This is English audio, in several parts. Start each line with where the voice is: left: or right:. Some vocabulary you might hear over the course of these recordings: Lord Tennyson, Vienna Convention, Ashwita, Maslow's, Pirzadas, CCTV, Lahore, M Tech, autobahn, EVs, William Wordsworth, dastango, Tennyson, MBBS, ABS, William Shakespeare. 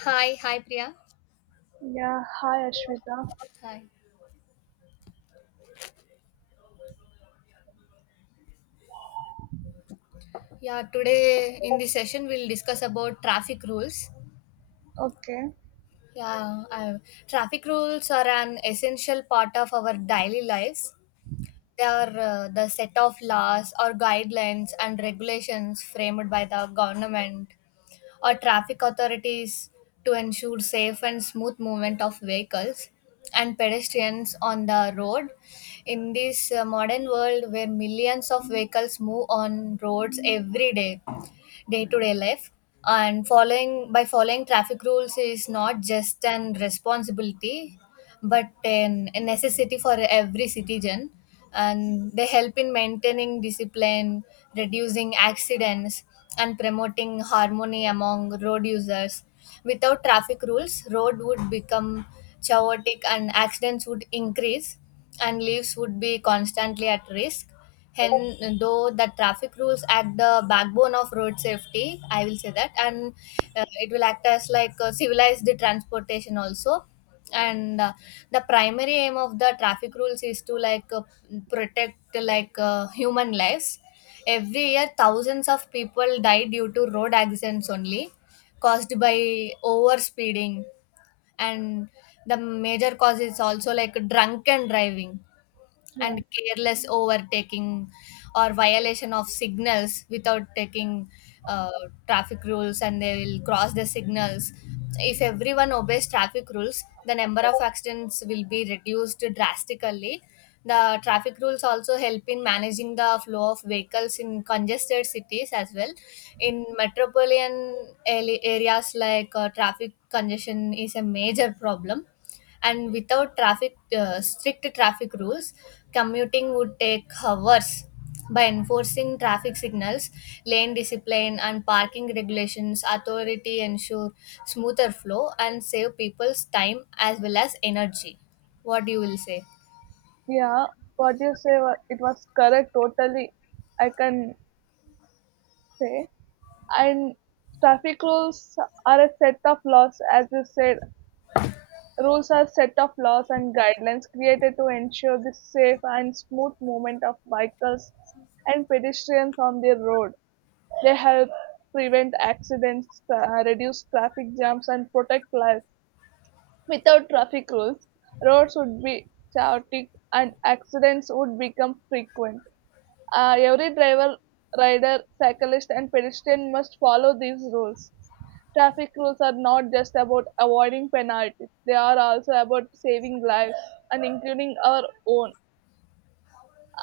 left: Hi, hi Priya.
right: Yeah, hi Ashwita.
left: Hi. Yeah, today in this session we'll discuss about traffic rules.
right: Okay,
left: Yeah, I, traffic rules are an essential part of our daily lives. They are the set of laws or guidelines and regulations framed by the government or traffic authorities to ensure safe and smooth movement of vehicles and pedestrians on the road. In this modern world where millions of vehicles move on roads every day, day-to-day life and following traffic rules is not just an responsibility but a necessity for every citizen, and they help in maintaining discipline, reducing accidents, and promoting harmony among road users. Without traffic rules, road would become chaotic and accidents would increase and lives would be constantly at risk. And though the traffic rules act the backbone of road safety, I will say that, and it will act as like civilized transportation also. And the primary aim of the traffic rules is to like protect like human lives. Every year thousands of people die due to road accidents only, caused by over speeding, and the major cause is also like drunken driving
right: yeah,
left: and careless overtaking or violation of signals without taking uh, traffic rules, and they will cross the signals. If everyone obeys traffic rules, the number of accidents will be reduced drastically. The traffic rules also help in managing the flow of vehicles in congested cities as well. In metropolitan areas like traffic congestion is a major problem, and without traffic strict traffic rules commuting would take hours. By enforcing traffic signals, lane discipline and parking regulations, authority ensure smoother flow and save people's time as well as energy. What you will say?
right: yeah. What you say, it was correct totally. I can say. And traffic rules are a set of laws, as you said. Rules are set of laws and guidelines created to ensure the safe and smooth movement of vehicles and pedestrians on the road. They help prevent accidents, reduce traffic jams, and protect lives. Without traffic rules, roads would be chaotic and accidents would become frequent. Every driver, rider, cyclist, and pedestrian must follow these rules. Traffic rules are not just about avoiding penalties, they are also about saving lives and including our own.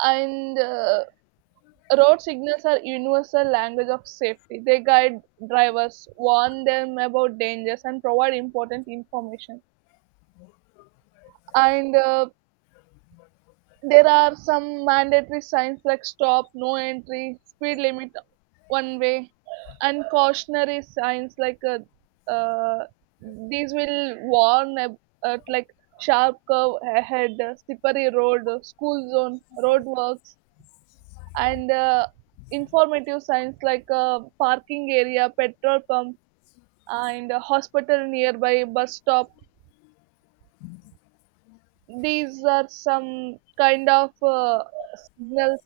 right: And road signals are universal language of safety. They guide drivers, warn them about dangers, and provide important information. And there are some mandatory signs like stop, no entry, speed limit, one way, and cautionary signs like uh, these will warn at like sharp curve ahead, slippery road, school zone, roadworks, and informative signs like parking area, petrol pump, and hospital nearby, bus stop. These are some kind of signals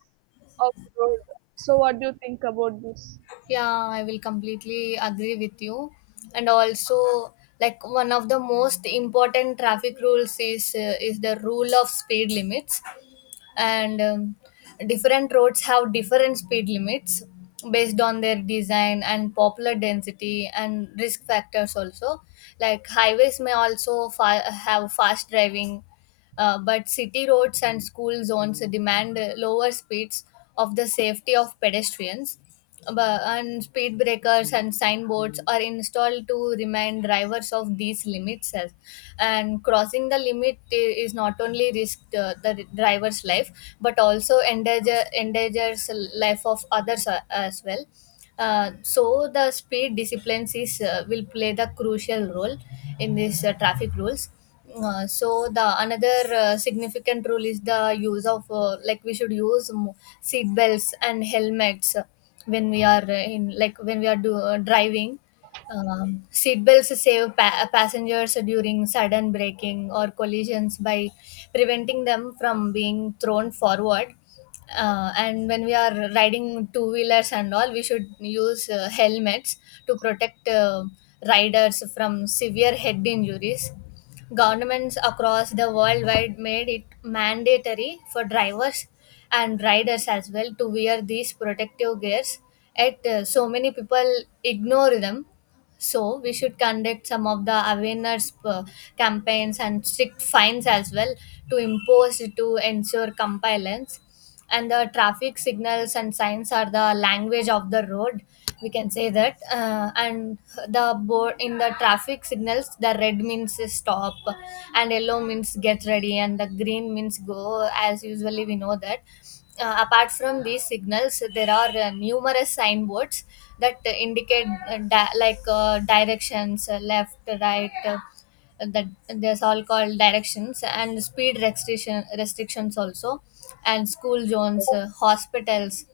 right: of road. So, what do you think about this?
left: Yeah, I will completely agree with you. And also, like one of the most important traffic rules is the rule of speed limits. And different roads have different speed limits based on their design and popular density and risk factors also. Like highways may also have fast driving, but city roads and school zones demand lower speeds of the safety of pedestrians. And speed breakers and signboards are installed to remind drivers of these limits and crossing the limit is not only risk the driver's life but also endangers life of others as well. So the speed disciplines is, will play the crucial role in these traffic rules. So the another significant rule is the use of like we should use seat belts and helmets when we are in like when we are driving. Seat belts save passengers during sudden braking or collisions by preventing them from being thrown forward. And when we are riding two wheelers and all, we should use helmets to protect riders from severe head injuries. Governments across the world wide made it mandatory for drivers and riders as well to wear these protective gears, yet so many people ignore them. So we should conduct some of the awareness campaigns and strict fines as well to impose to ensure compliance. And the traffic signals and signs are the language of the road. We can say that. And the board in the traffic signals, the red means stop, and yellow means get ready, and the green means go. As usually we know that. Uh, apart from these signals there are numerous signboards that indicate like directions, left right, that there's all called directions and speed restrictions also, and school zones, hospitals,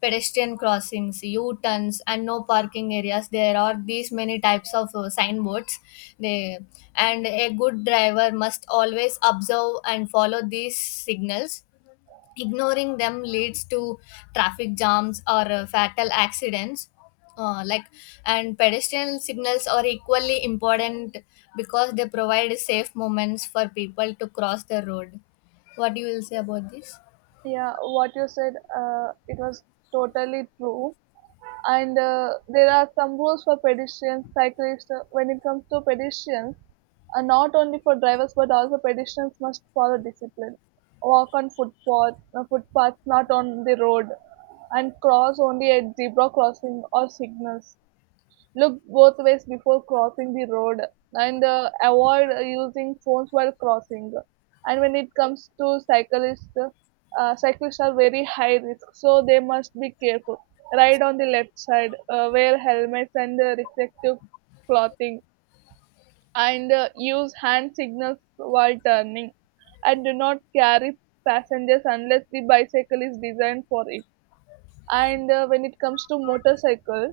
left: pedestrian crossings, u-turns and no parking areas. There are these many types of signboards, they and a good driver must always observe and follow these signals. Ignoring them leads to traffic jams or fatal accidents. uh, like and pedestrian signals are equally important because they provide safe moments for people to cross the road. What do you will say about this?
right: Yeah, what you said, it was totally true. And there are some rules for pedestrians, cyclists. When it comes to pedestrians, not only for drivers but also pedestrians must follow discipline. Walk on footpaths, not on the road, and cross only at zebra crossing or signals. Look both ways before crossing the road, and avoid using phones while crossing. And when it comes to cyclists, cyclists are very high risk, so they must be careful. Ride on the left side, wear helmets and reflective clothing, and use hand signals while turning. And do not carry passengers unless the bicycle is designed for it. And when it comes to motorcycle,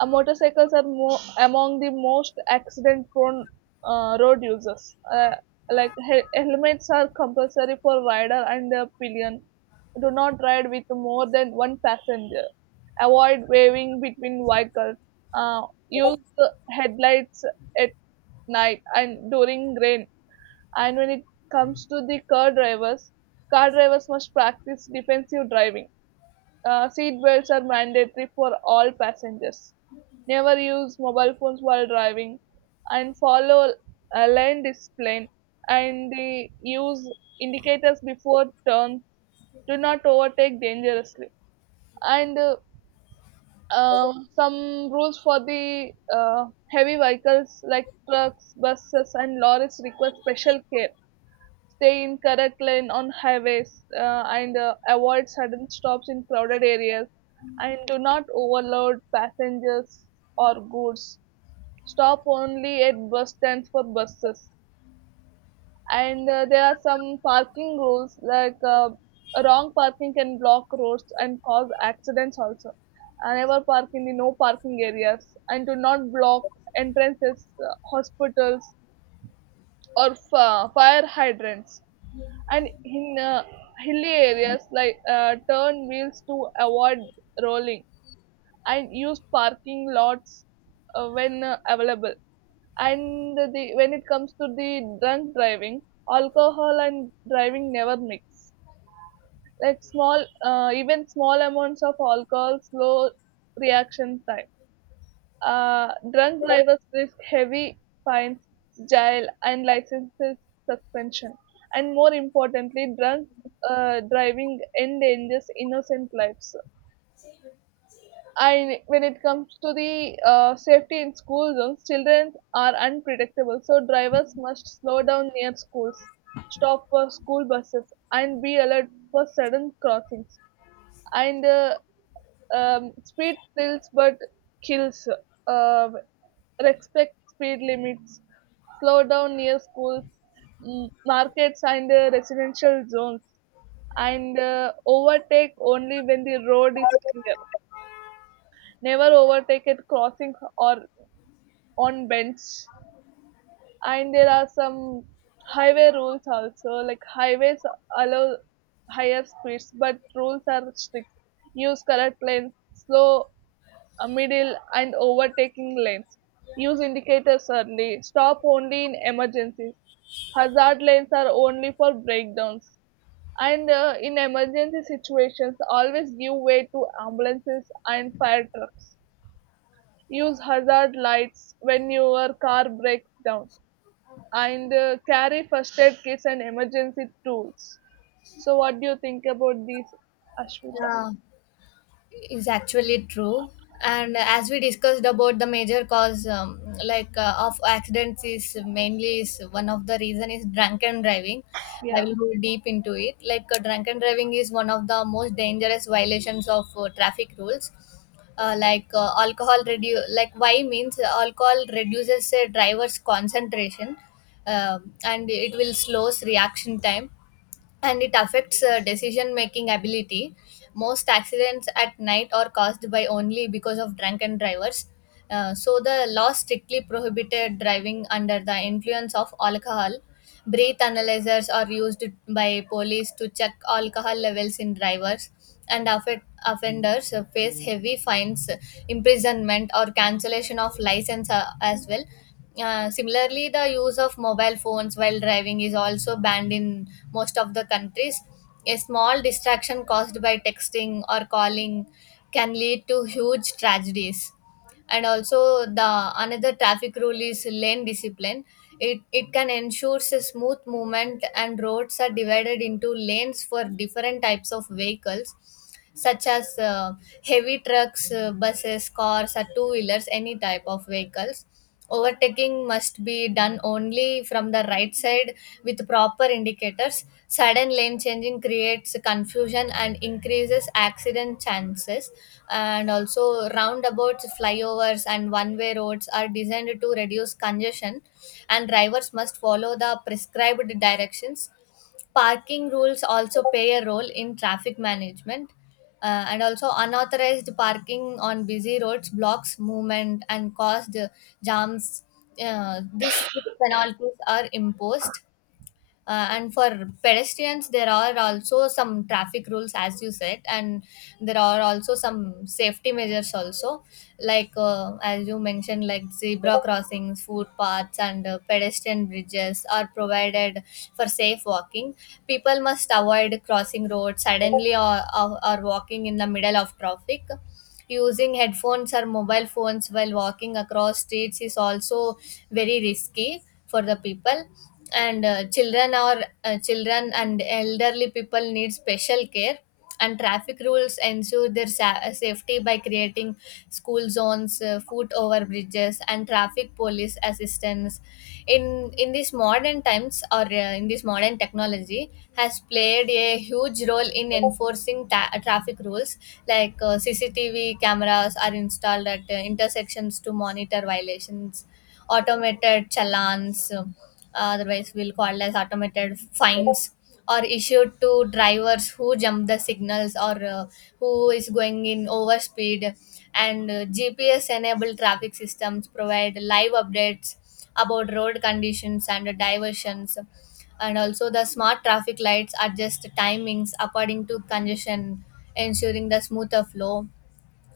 right: motorcycles are among the most accident-prone road users. Like helmets are compulsory for rider and a pillion. Do not ride with more than one passenger. Avoid waving between vehicles. Uh, Use the headlights at night and during rain. And when it comes to the car drivers must practice defensive driving. Seat belts are mandatory for all passengers. Never use mobile phones while driving, and follow a lane discipline and the use indicators before turn. Do not overtake dangerously. And some rules for the heavy vehicles like trucks, buses, and lorries require special care. Stay in correct lane on highways, and avoid sudden stops in crowded areas, and do not overload passengers or goods. Stop only at bus stands for buses. And there are some parking rules like wrong parking can block roads and cause accidents also. And never park in the no parking areas, and do not block entrances, hospitals, or fire hydrants. And in hilly areas, like turn wheels to avoid rolling, and use parking lots when available. And the when it comes to the drunk driving, alcohol and driving never mix. Like small uh, even small amounts of alcohol slow reaction time. Drunk drivers risk heavy fines, jail, and licenses suspension. And more importantly, drunk driving endangers innocent lives. And when it comes to the safety in school zones, children are unpredictable, so drivers must slow down near schools, stop for school buses, and be alert for sudden crossings. And Speed thrills but kills. Um, Respect speed limits. Slow down near schools, markets, and residential zones. And overtake only when the road is clear. Never overtake at crossings or on bends. And there are some highway rules also. Like highways allow higher speeds, but rules are strict. Use correct lanes. Slow a middle, and overtaking lanes. Use indicators early. Stop only in emergencies. Hazard lanes are only for breakdowns. And in emergency situations, always give way to ambulances and fire trucks. Use hazard lights when your car breaks down. And carry first aid kits and emergency tools. So, what do you think about these, Ashwita?
left: Yeah, is actually true. And as we discussed about the major cause, of accidents is mainly is one of the reason is drunken driving. I
right: Yeah,
left: will go deep into it. Like drunken driving is one of the most dangerous violations of traffic rules. Like alcohol redu- like why means Alcohol reduces a driver's concentration, and it will slows reaction time, and it affects decision making ability. Most accidents at night are caused by only because of drunken drivers. So the law strictly prohibited driving under the influence of alcohol. Breath analyzers are used by police to check alcohol levels in drivers, and offenders face heavy fines, imprisonment, or cancellation of license as well. Similarly, the use of mobile phones while driving is also banned in most of the countries. A small distraction caused by texting or calling can lead to huge tragedies. And also, the another traffic rule is lane discipline. It can ensure a smooth movement, and roads are divided into lanes for different types of vehicles, such as heavy trucks, buses, cars, or two wheelers, any type of vehicles. Overtaking must be done only from the right side with proper indicators. Sudden lane changing creates confusion and increases accident chances. And also, roundabouts, flyovers, and one way roads are designed to reduce congestion, and drivers must follow the prescribed directions. Parking rules also play a role in traffic management, and also unauthorized parking on busy roads blocks movement and caused jams. These penalties are imposed. And for pedestrians there are also some traffic rules as you said, and there are also some safety measures also, like as you mentioned, like zebra crossings, footpaths and pedestrian bridges are provided for safe walking. People must avoid crossing roads suddenly or walking in the middle of traffic. Using headphones or mobile phones while walking across streets is also very risky for the people. And children and elderly people need special care, and traffic rules ensure their safety by creating school zones, foot over bridges and traffic police assistance. In these modern times, or in this modern technology has played a huge role in enforcing traffic rules. Like CCTV cameras are installed at intersections to monitor violations. Automated challans, otherwise we'll call as automated fines, are issued to drivers who jump the signals, or who is going in over speed. And GPS enabled traffic systems provide live updates about road conditions and diversions. And also the smart traffic lights adjust timings according to congestion, ensuring the smoother flow.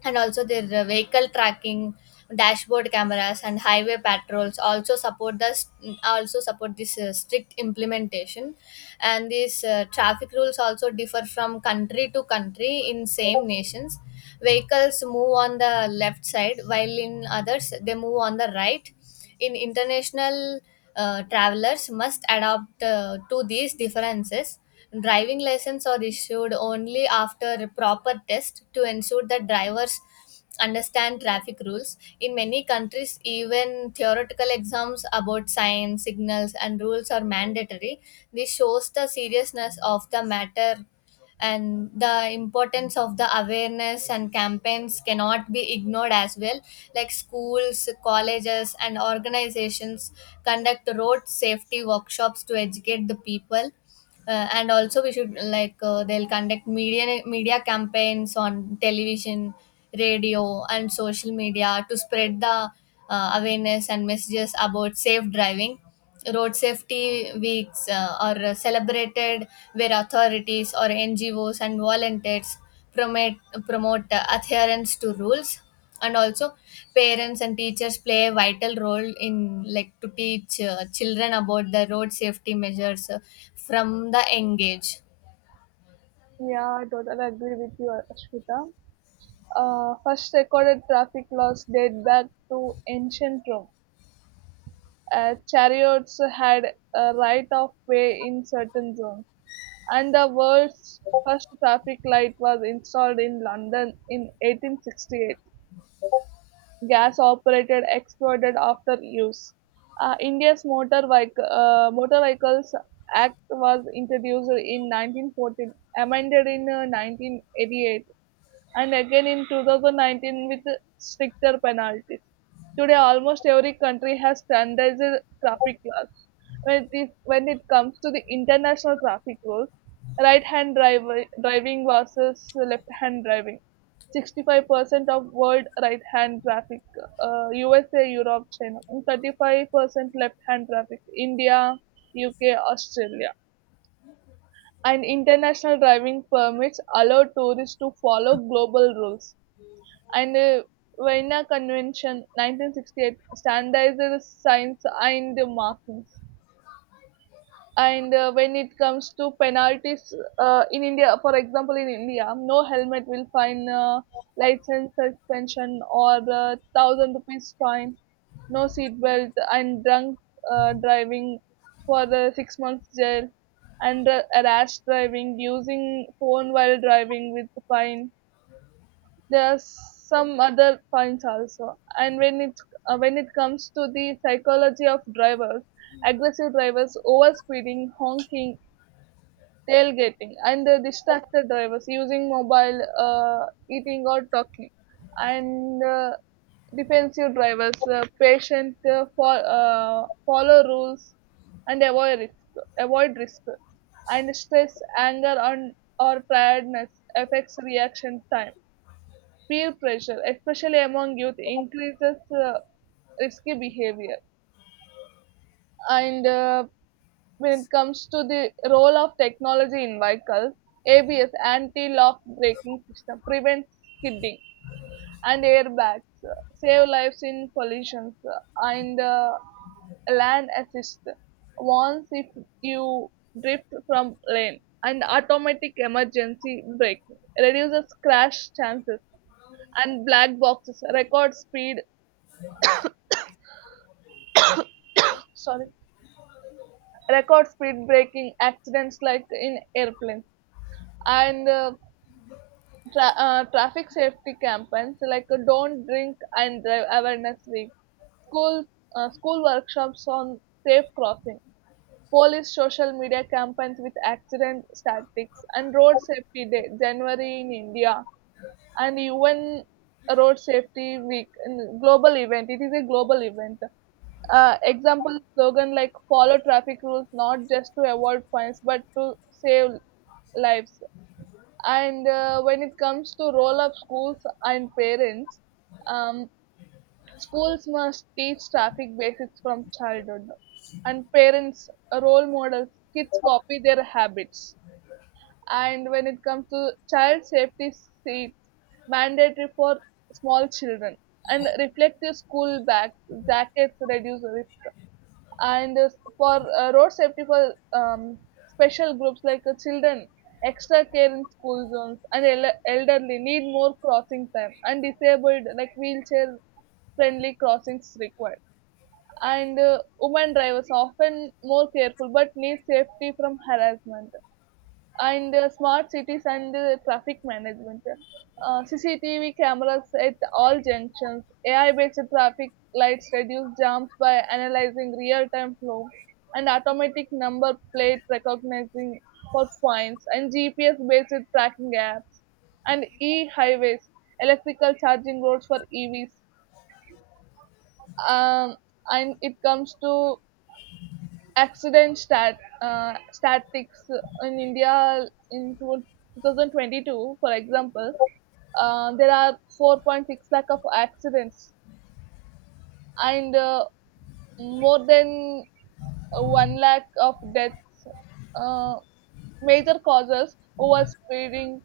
left: And also their vehicle tracking, dashboard cameras and highway patrols also support this strict implementation. And these traffic rules also differ from country to country. In same nations vehicles move on the left side, while in others they move on the right. In international, travelers must adapt to these differences. Driving license are issued only after a proper test to ensure that drivers understand traffic rules. In many countries, even theoretical exams about signs, signals, and rules are mandatory. This shows the seriousness of the matter, and the importance of the awareness and campaigns cannot be ignored as well. Like schools, colleges and organizations conduct road safety workshops to educate the people. Uh, and also we should like they'll conduct media campaigns on television, radio and social media to spread the awareness and messages about safe driving. Road safety weeks are celebrated, where authorities or NGOs and volunteers promote promote adherence to rules. And also parents and teachers play a vital role in like to teach children about the road safety measures from the young age.
right: yeah, I totally agree with you, Ashwita. First recorded traffic laws date back to ancient Rome. Chariots had a right of way in certain zones, and the world's first traffic light was installed in London in 1868. Gas operated exploded after use. India's motor Vehicles Act was introduced in 1914, amended in 1988, and again in 2019 with stricter penalties. Today, almost every country has standardized traffic laws. When it comes to the international traffic rules, driving versus left-hand driving. 65% of world right-hand traffic, USA, Europe, China, and 35% left-hand traffic, India, UK, Australia. And international driving permits allow tourists to follow global rules, and the Vienna Convention 1968 standardizes signs and markings. And when it comes to penalties, in India, for example, in India, no helmet will fine, license suspension, or thousand rupees fine, no seat belt and drunk driving for the 6 months jail, and rash driving, using phone while driving with fine. There are some other points also. And when it comes to the psychology of drivers, aggressive drivers overspeeding, honking, tailgating, and the distracted drivers using mobile, eating or talking, and defensive drivers, patient, for follow rules and avoid risk, and stress, anger on or tiredness affects reaction time. Peer pressure, especially among youth, increases risky behavior. And when it comes to the role of technology in vehicles, ABS anti-lock braking system prevents skidding, and airbags save lives in collisions, and land assist warns if you drift from lane, and automatic emergency braking reduces crash chances, and black boxes record speed, sorry, record speed breaking accidents like in airplanes. and uh, Traffic safety campaigns like don't drink and drive awareness week, school school workshops on safe crossing, police social media campaigns with accident statistics, and road safety day January in India, and UN road safety week in global event. It is a global event. Example slogan like follow traffic rules not just to avoid fines but to save lives. And when it comes to role of schools and parents, um, schools must teach traffic basics from childhood, and parents, role models. Kids copy their habits. And when it comes to child safety seats, mandatory for small children, and reflective school bags, jackets reduce. And for Road safety for special groups like children, extra care in school zones, and elderly need more crossing time, and disabled like wheelchair friendly crossings required. And women drivers are often more careful but need safety from harassment. And smart cities and traffic management. CCTV cameras at all junctions. AI-based traffic lights reduce jams by analyzing real-time flow, and automatic number plate recognizing for fines, and GPS-based tracking apps, and e-highways, electrical charging roads for EVs. Um, and it comes to accident statistics in India in 2022, for example, there are 4.6 lakh of accidents, and more than 1 lakh of deaths. Uh, Major causes overspeeding,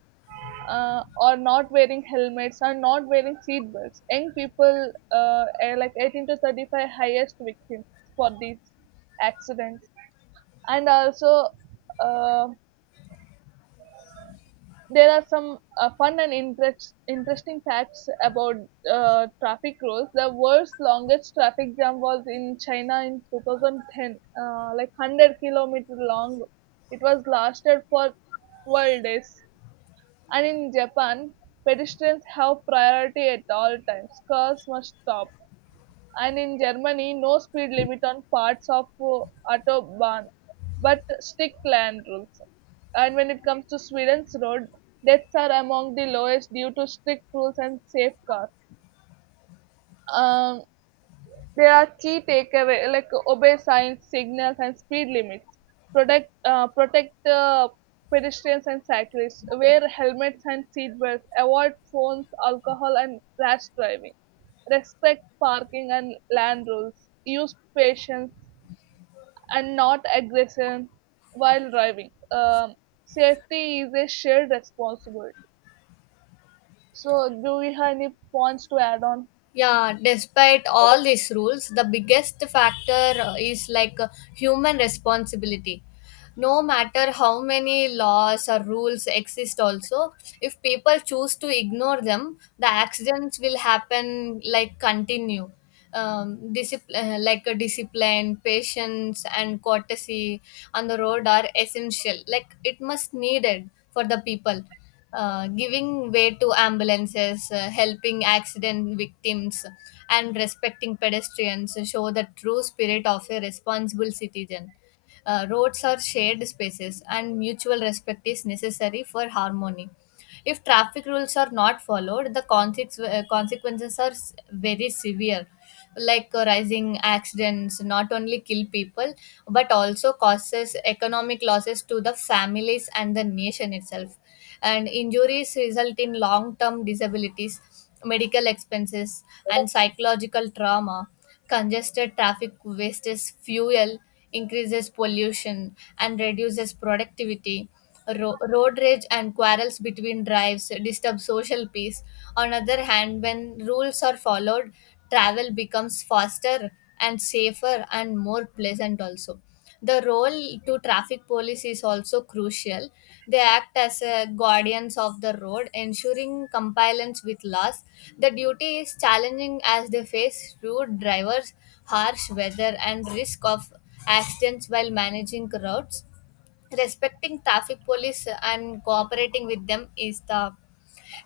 right: or not wearing helmets or not wearing seat belts. Young people are like 18 to 35 highest victims for these accidents. And also, uh, there are some fun and interesting facts about traffic rules. The world's longest traffic jam was in China in 2010, like 100 kilometer long. It was lasted for 12 days. And in Japan, pedestrians have priority at all times. Cars must stop, and in Germany, no speed limit on parts of autobahn, but strict land rules. And when it comes to Sweden's road, deaths are among the lowest due to strict rules and safe cars. Um, there are key takeaway like obey signs, signals, and speed limits. Protect protect pedestrians and cyclists. Wear helmets and seatbelts. Avoid phones, alcohol, and rash driving. Respect parking and land rules. Use patience and not aggression while driving. Safety is a shared responsibility. So, do we have any points to add on?
left: Yeah, despite all these rules the biggest factor is human responsibility. No matter how many laws or rules exist also, if people choose to ignore them the accidents will happen like continue. Like a discipline, patience and courtesy on the road are essential, like it must needed for the people. Uh, giving way to ambulances, helping accident victims and respecting pedestrians show the true spirit of a responsible citizen. Uh, roads are shared spaces, and mutual respect is necessary for harmony. If traffic rules are not followed, the consequences are very severe. Like rising accidents not only kill people but also causes economic losses to the families and the nation itself. And injuries result in long term disabilities, medical expenses, and psychological trauma. Congested traffic wastes fuel, increases pollution, and reduces productivity. Road rage and quarrels between drives disturb social peace. On other hand, when rules are followed, travel becomes faster and safer and more pleasant also. The role to traffic police is also crucial. They act as a guardians of the road, ensuring compliance with laws. The duty is challenging as they face rude drivers, harsh weather, and risk of accidents while managing crowds. Respecting traffic police and cooperating with them is the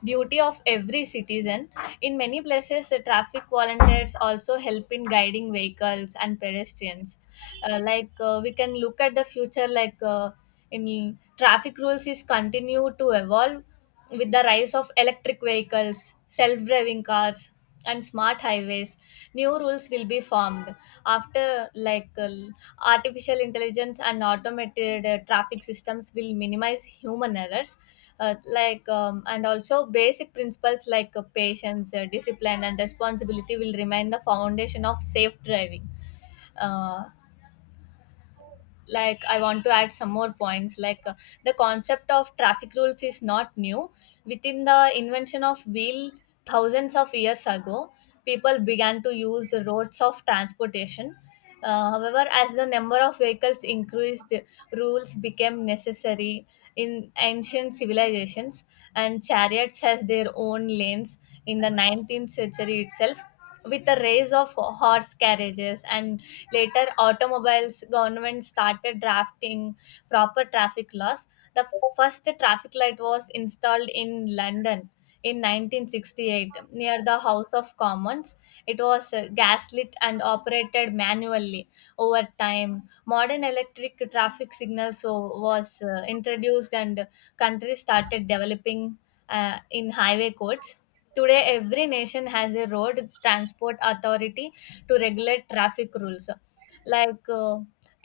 left: duty of every citizen. In many places, traffic volunteers also help in guiding vehicles and pedestrians. We can look at the future, in traffic rules is continue to evolve with the rise of electric vehicles, self-driving cars, and smart highways. New rules will be formed after artificial intelligence and automated traffic systems will minimize human errors. And also basic principles like patience, discipline and responsibility will remain the foundation of safe driving. uh, I want to add some more points. The concept of traffic rules is not new. Within the invention of wheel thousands of years ago, people began to use the roads of transportation. However, as the number of vehicles increased, rules became necessary. In ancient civilizations and chariots has their own lanes. In the 19th century itself, with the rise of horse carriages and later automobiles, government started drafting proper traffic laws. The first traffic light was installed in London in 1968 near the house of commons. It was gaslit and operated manually. Over time modern electric traffic signals so was introduced, and countries started developing in highway codes. Today, every nation has a road transport authority to regulate traffic rules. Like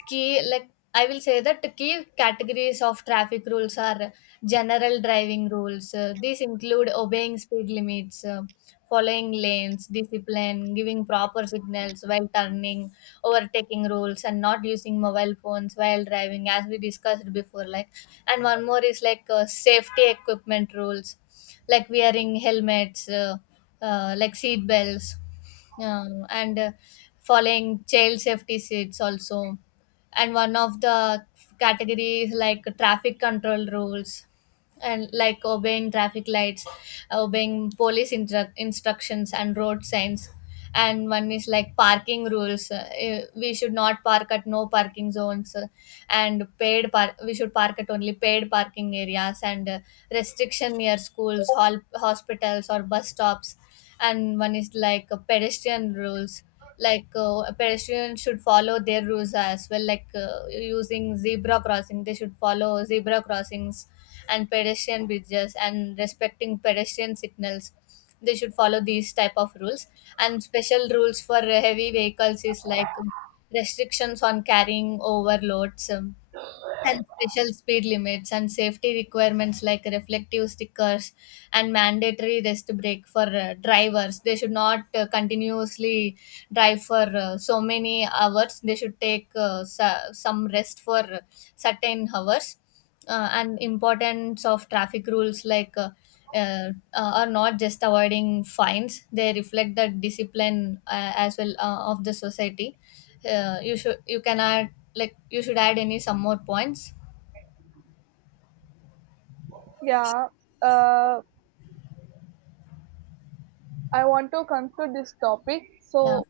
left: key, like I will say that the key categories of traffic rules are general driving rules. These include obeying speed limits, following lanes, discipline, giving proper signals while turning, overtaking rules, and not using mobile phones while driving, as we discussed before. And one more is like safety equipment rules, like wearing helmets, seat belts, and following child safety seats also. And one of the categories like traffic control rules, and like obeying traffic lights, obeying instructions and road signs. And one is like parking rules. We should not park at no parking zones. We should park at only paid parking areas, and restriction near hospitals or bus stops. And one is pedestrian rules. Pedestrians should follow their rules as well, like using zebra crossing they should follow zebra crossings and pedestrian bridges, and respecting pedestrian signals. They should follow these type of rules. And special rules for heavy vehicles is restrictions on carrying overloads, and special speed limits and safety requirements like reflective stickers, and mandatory rest break for drivers. They should not continuously drive for so many hours. They should take some rest for certain hours. And importance of traffic rules, are not just avoiding fines, they reflect the discipline, as well, of the society. You can add like you should add any some more points.
right: Yeah. Uh, I want to conclude this topic.
left: Yeah.
right: So,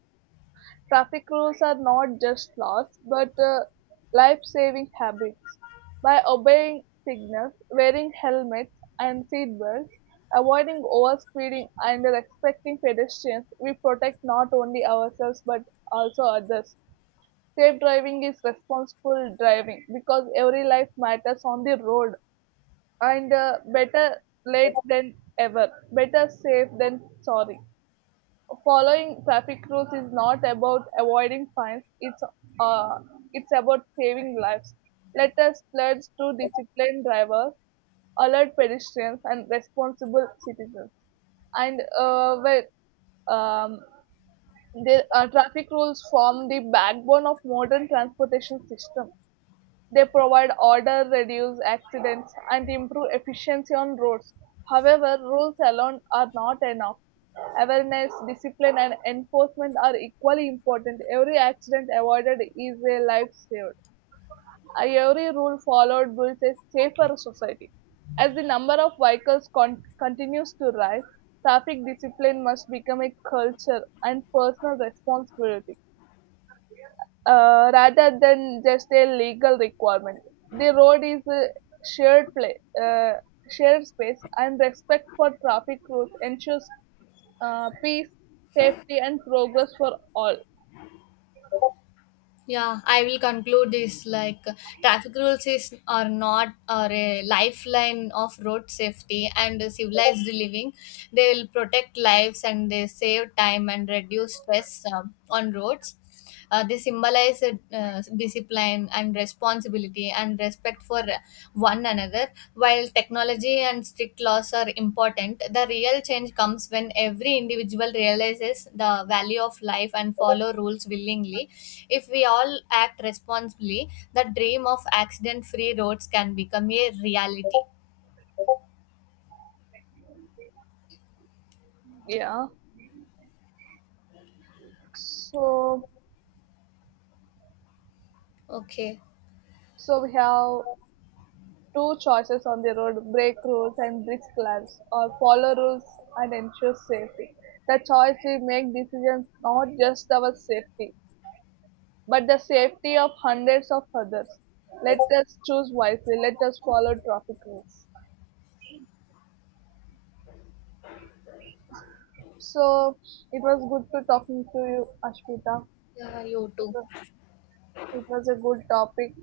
right: traffic rules are not just laws, but life saving habits. By obeying signals, wearing helmets and seatbelts, avoiding overspeeding, and respecting pedestrians, we protect not only ourselves but also others. Safe driving is responsible driving because every life matters on the road, and better late than ever, better safe than sorry. Following traffic rules is not about avoiding fines. Uh, it's about saving lives. Let us pledge to discipline drivers, alert pedestrians, and responsible citizens. And well, um, the Traffic rules form the backbone of modern transportation system. They provide order, reduce accidents, and improve efficiency on roads. However, rules alone are not enough. Awareness, discipline, and enforcement are equally important. Every accident avoided is a life saved. Every rule followed builds a safer society. As the number of vehicles continues to rise, traffic discipline must become a culture and personal responsibility, rather than just a legal requirement. The road is a shared place, uh, shared space, and respect for traffic rules ensures peace, safety, and progress for all.
left: Yeah, I will conclude this, like traffic rules is are not are a lifeline of road safety and civilized living. They will protect lives and they save time and reduce stress on roads. They symbolize discipline and responsibility and respect for one another. While technology and strict laws are important, the real change comes when every individual realizes the value of life and follow rules willingly. If we all act responsibly, the dream of accident-free roads can become a reality.
right: Yeah. So,
left: Okay.
right: so we have two choices on the road: break rules and risk lamps, or follow rules and ensure safety. The choice we make decisions not just our safety but the safety of hundreds of others. Let us choose wisely. Let us follow traffic rules. So it was good to talking to you, Ashmita.
left: Yeah, you
right: It
left: too.
right: was, it was a good topic.